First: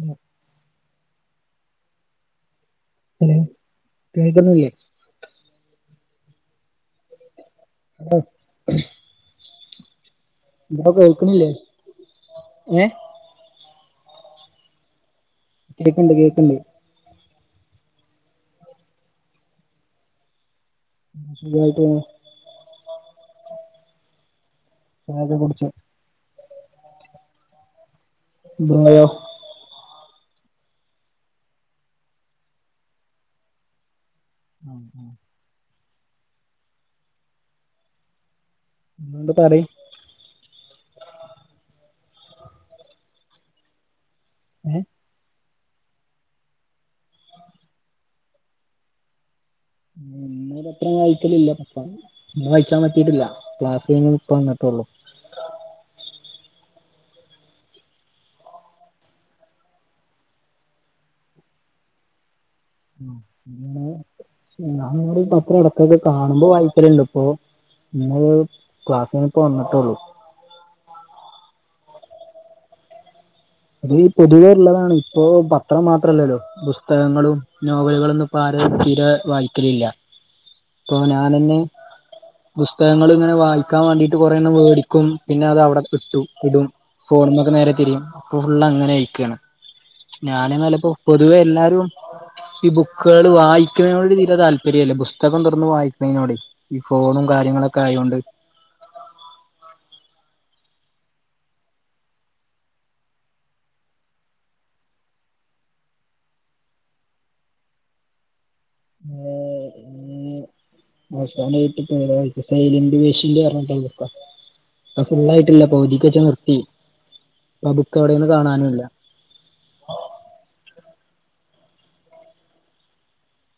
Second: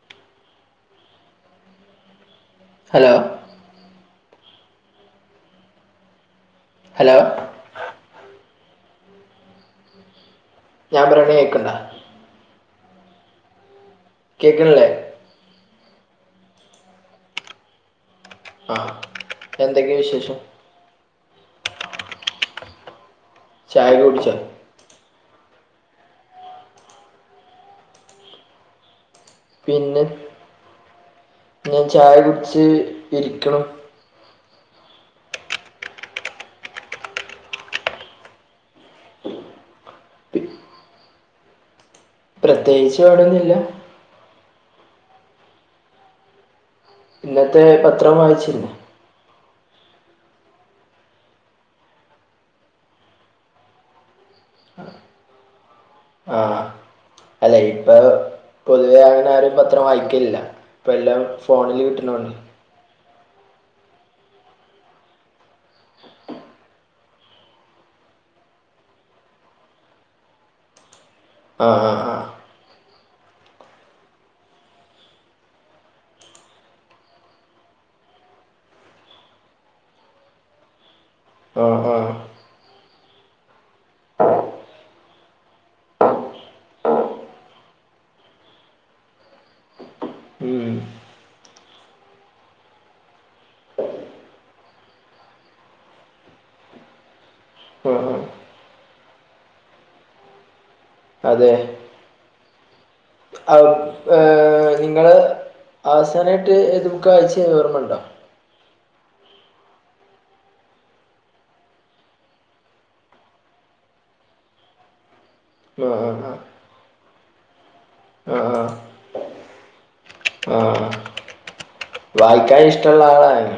ഉം ഹലോ കെൾക്ക്ന്നില്ലെ ഹലോ ആഹ് ഇപട ഞാൻ പറയണ കെൾക്ക്ണില്ലെ കേൾക്കണ്ട ഏ കേക്ക്ണ്ല്ലെ കേക്ക്ണ്ട് കേക്ക്ണ്ട് ആഹ് എന്തക്കെ വിശേഷം മ് സുഖായിട്ട് പോണ് ചായൊക്കെ കുടിച്ചോ ചായെക്കെ കുടിച്ചു ബ്രോയോ പിന്നെ ഞാൻ ചായ കുടിച്ച് ഇരിക്ക്ണു ഉം ഉം പിന്നന്ത പറി പി- പ്രത്യേകിച്ച് [unintelligible] ഒന്നുല്ല ഏ ഇന്നത്തെ പത്രം വായിച്ചിരുന്നോ ഇന്ന് പത്രം വായിക്കലില്ല [unintelligible] ഇന്ന് വായിച്ചാൻ പറ്റിട്ടില്ല ക്ലാസ് കയിഞ് ഇപ്പം വന്ന്ട്ടെള്ളൂ ആഹ് അല്ല ഇപ്പോ പോതുവെ അങ്ങനെ ആരും പത്രം വായിക്കലില്ല ഇപ്പ എല്ലാം ഫോണിൽ കിട്ട്ണോണ്ടയ് [unintelligible] പത്രം എടക്കോക്കെ കാണുമ്പോ വായിക്കല്ണ്ട് ഇപ്പോ ഇന്ന് ക്ലാസ്സ് കഴിഞ്ഞ് ഇപ്പോ വന്ന്ട്ടോള്ളൂ അ ആഹ് അത് പൊതുവേള്ളതാണ് ഇപ്പോ പത്രം മാത്രല്ലല്ലോ ബുസ്തഅങ്ങളും നോവലുകളൊന്നും ഇപ്പ ആര് തീരെ വായിക്കലില്ല പ്പൊ ഞാനന്നെ ആ ആ ആ ബുസ്തഅങ്ങൾ ഇങ്ങനെ വായിക്കാ വാണ്ടിട്ട് കൊറേ എണ്ണം വേടിക്കും പിന്ന അത് അവടെ ഇട്ടു ഇടും ഫോണ്‌മ്മക്ക്നേരെ തിരിയും ഇപ്പൊ ഫുള്ള് അങ്ങന അയ്ക്ക്ണ് ഞാൻ ഉം. ന്നല്ലപ്പോ പൊതുവേ എല്ലാരും ഈ ബുക്കേൾ വായിക്ക്നോട് തീരെ താല്പര്യല്ല ബുസ്തകം തൊറന്ന് വായിക്ക് നോനോടയ് ഈ ഫോണും കാര്യങ്ങളൊക്കെ ആ, ആ. ആയോണ്ട് അതെ [inaudible] ഏ നിങ്ങൾ അവസാനായിട്ട് ഏത് ബുക്ക വായ്ച്ചെ ഓർമ്മണ്ടോ [unintelligible] അവസാനായിട്ട് ഇപ്പ ഏതാ വായിച്ച് സൈലന്റ് പെഷ്യന്റ് പറഞ്ട്ട്ള്ള ക്ക അഫുള്ള ആയിട്ടില്ല പൗതിക്ക് ആഹ് വച്ച് ആഹ് നിർത്തി ഇപ്പ ആബുക്ക് എവിടെന്ന് ആഹ് കാണാനുല്ല ആഹ് വായിക്കാൻ ഇഷ്ടള്ള ആളായി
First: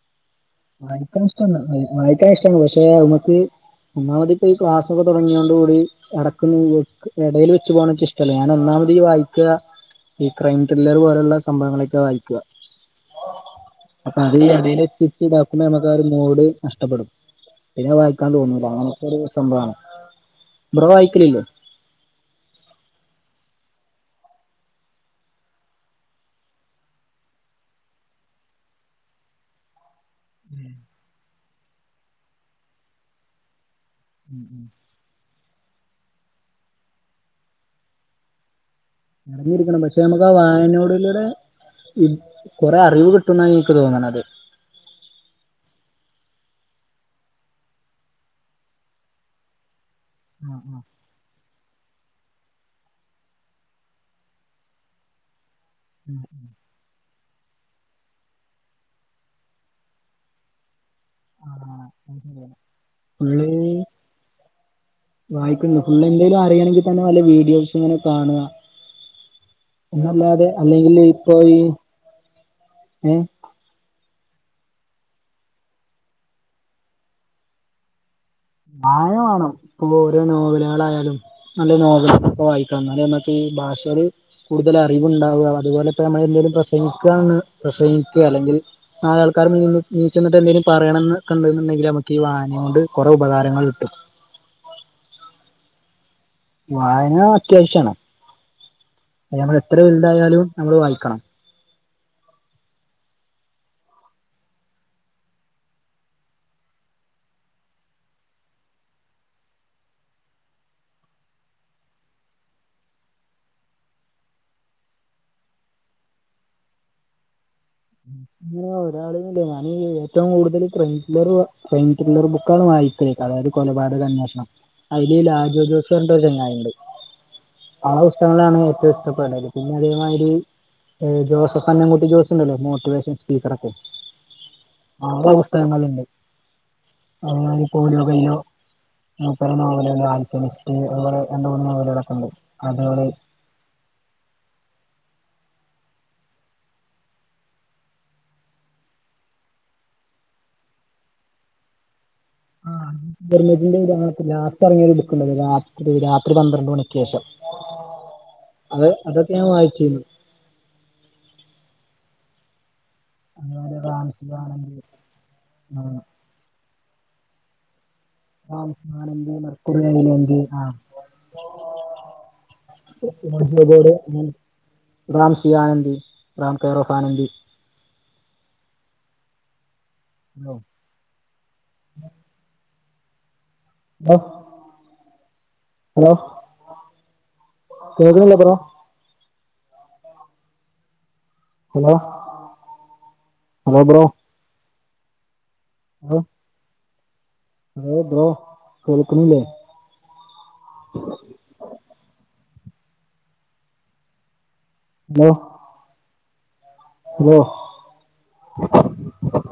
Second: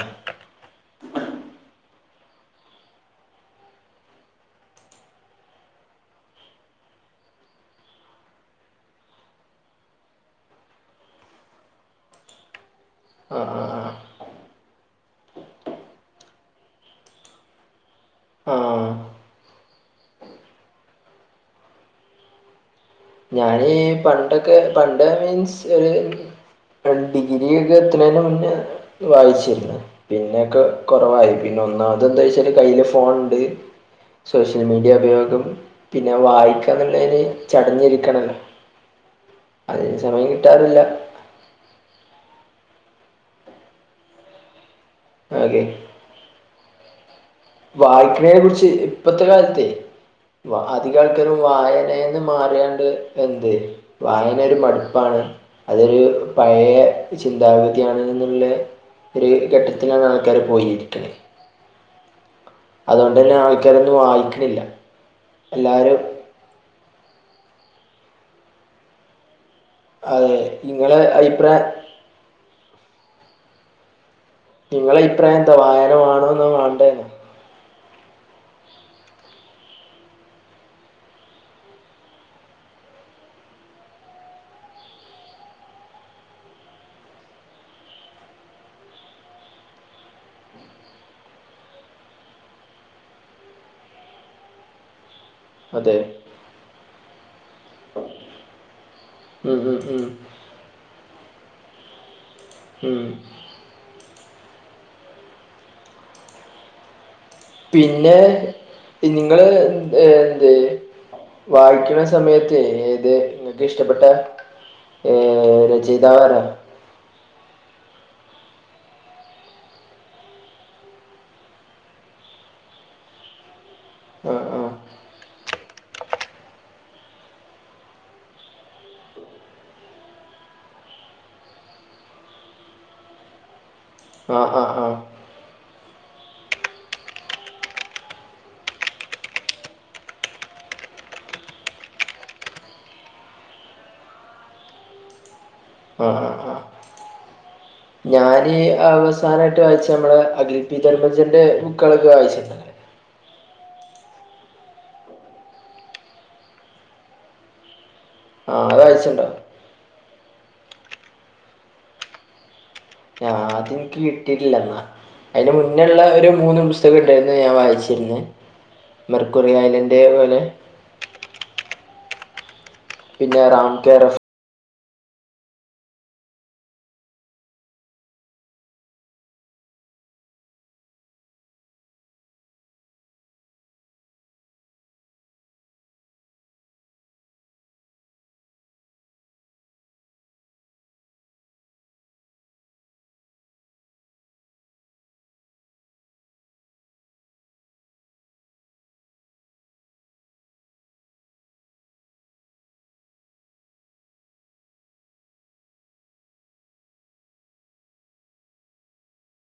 വായിക്കാ ഇഷ്ടാണ് വായിക്കാ ഇഷ്ടാണ് പക്ഷേ അത് മക്ക് ഒന്നാമതി ഇപ്പ ഈ ക്ലാസ്സൊക്കെ തൊടങ്ങിയോണ്ട്കൂടി എടക്ക് എടേൽ വെച്ച് പോണ ഇഷ്ടല്ലേ ഞാൻ ഒന്നാമത് ഈ വായിക്ക ഈ ക്രൈം ത്രില്ലർ പോലള്ള സംഭവങ്ങളൊക്കെ വായിക്ക ആഹ് ആഹ് അപ്പ അതിൽ എന്തെലും ഒര് സ്റ്റിച്ച് ഇതാക്കുമ്പോ ഞമ്മെക്ക് ആ ഒരു മോട് നഷ്ടപ്പെടും പിന്നെ വായിക്കാൻ ആഹ് തോന്നുലാ ആഹ് അങ്ങെൻത്തെ ഒരു സംഭവാണ് ബ്രോ വായിക്കെൽ ഇല്ലെ? ഏഹ് പണ്ടൊക്കെ പണ്ട് മീൻസ് ഒര് ഡിഗ്രി ഒക്കെ എത്ത്ണെയ്ന്റെ മുന്നെ വായിച്ചിര്ന്ന് പിന്നെ ഒക്കെ കൊറവായി പിന്നെ ഒന്നാമെത് എന്താ ചോയിച്ചാൽ കയ്യില് ഫോണ് ഇണ്ട് സോഷ്യൽ മീഡിയ ഉപയോഗം പിന്നെ വായിക്കാന്ന് ഇള്ളെയിന് ചടഞ്ഞ് ഇരിക്കണല്ലോ ചടഞ്ഞിരിക്കെണം പക്ഷെ നമ്മെക്ക് ആ കിട്ടാറില്ല വായനോട് ഇള്ള ഒര് ഉം കൊറെ അറിവ് കിട്ടുംന്നാ ഇൻക്ക് തോന്ന്ണെത് അതെ വായിക്ക്ണെയിനെ കുറിച്ച് ഇപ്പത്തെ കാൽത്തെ വാ അദികായിട്ട് ല്ലാരും വായനെന്ന് മാറിയാണ്ട് എന്ത് വായന ഒര് മട്പ്പാണ് അത് ഒര് പഴെ ചിന്താഗതിയാണ്ന്ന് ഇള്ളെ ഒര് ഘട്ടത്തിലാണ് ആൾക്കാർ പോയി ഇരിക്ക്ണെ ആഹ് ആഹ് അഹ്‌ ശെരിയാണ്. തന്നെ ഫുള്ളി ആൾക്കാരൊന്നും വായിക്കണില്ല വായിക്കുന്നു എല്ലാരും ഫുള്ള് എന്തെലും അറിയണെങ്കിൽ നല്ല വല്ല വീഡിയോസും ഇങ്ങനെ കാണാ എന്ന് അതെ അല്ലാതെ അല്ലെങ്കിൽ നിങ്ങളെ ഇപ്പ ഈ അഭിപ്രായം ഏഹ് ഇങ്ങളെ അയിപ്രായം എന്താ വായന വാണോന്നാ വാണ്ടെന്നാ? വായന വാണം ഇപ്പൊ ഒര് നോവലാളായാലും നല്ല നോവൽ ഒക്കെ ഇപ്പം വായിക്കെണം ഇന്നാലെ നമ്മെക്ക് ഭാഷ ഒര് കൂട്തെൽ അറിവ് ഇണ്ടാവാ അതുപോലെ ഇപ്പ നമ്മെൾ എന്തെലും പ്രസംഗിക്കാന്ന് പ്രസംഗിക്കെ അല്ലെങ്കിൽ നാല് ആൾക്കാരെ മുന്നിൽ നീച്ച്ന്ന്ട്ട് എന്തെലും പറെണംന്ന് ഒക്കെ ഇണ്ട്ന്ന് ഇണ്ടെങ്കിൽ ഞമ്മെക്ക് ഈ വായനോണ്ട് കൊ എത്ര ഉപകാരങ്ങൾ ഇണ്ട്. അതെ വായന അത്യാവ്ശ്യാണ് അയ് ഉം ഞമ്മെൾ എത്ര ഉം ഉം വെൽതായാലും ഞമ്മെൾ വായിക്കെണം ഉം പിന്നെ പി നിങ്ങെൾ ഏഹ് എന്തെയ് വായിക്ക്ണ സമയത്തെ ഏതെ ഇങ്ങെക്ക് ഇഷ്ടപ്പെട്ടെ ഏഹ് രചെയ്താവ് ആരാ? അങ്ങനെ ഒരാൾന്ന് ഇല്ലാ ഞാൻ ഏറ്റവും കൂട്തെൽ ട്രെറ്റ്ലെർ വാ പൈൻ കില്ലെർ ബുക്കാണ് വായിക്കെൽ അതായെത് കൊലപാതക ആ അന്വേഷ്ണം ആ അയിൽ ലാജോ ജോസ് പർൺട്ട് ഒര് ചെങ്ങായി ഇണ്ട് ആ പുസ്തകങ്ങളാണ് ഏറ്റവും ഇഷ്ടപ്പെടെൽ പിന്നെ അതെ മാതിരി ഏഹ് ജോസെഫ് അന്നം കൂട്ടി ജോസ് ഇണ്ടല്ലോ മോട്ടിവേഷൻ സ്പീക്കറൊക്കെ ആഹ് ആഹ് ആഹ് ആളെ പുസ്തകങ്ങെൾ ഇണ്ട് അതെ മാതിരി [unintelligible] മൂപ്പെരെ നോവൽ ഇണ്ട് ആൽക്കമിസ്റ്റ് അതുപോലെ രണ്ട് മൂന്ന് നോവലുകളൊക്കെ ഇണ്ട് [unintelligible] ആഹ് ആഹ് ആഹ് ഞാൻ അവസാനായിട്ട് വായിച്ചെ ഞമ്മളെ അഖിൽ പി ധർമഞ്ജന്റെ ബുക്കാൾ ഒക്കെ വായിച്ച് ആഹ് ധർമജന്റെ ഈ രാത്രി ലാസ്റ്റ് അറങ്ങിയ ഒര് ബുക്ക് ഇണ്ടല്ലോ രാത്രി രാത്രി പന്ത്രണ്ട് മണിക്ക് ശേഷം ആ അത് വായിച്ചിട്ടുണ്ടോ അതൊക്കെ ഞാ വായിച്ചിര്ന്നു. ആഹ് അത് അതുപോലെ ഇൻക്ക് റാംസി കിട്ടിട്ട് ഇല്ല വാലൻറി ന്നാ അയ്ന്റെ മുന്നെ ഇള്ള ആഹ് ഒര് മൂന്ന് പുസ്തകണ്ടായിര്ന്നു ഞാ വായിച്ചിര്ന്നെ റാംസി വാലൻറി മെർക്കുറി അയലെന്റെ ഐലൻഡ് പോലെ പിന്നെ Ram care of [inaudible] Ram C Anandi, Ram care of Anandi. Hello [unintelligible] hello കേൾക്ക്ണ് ഇല്ലെ bro? Hello hello bro hello hello bro കൾക്ക്ണ് ഇല്ലെ? ഹലോ വോഹ്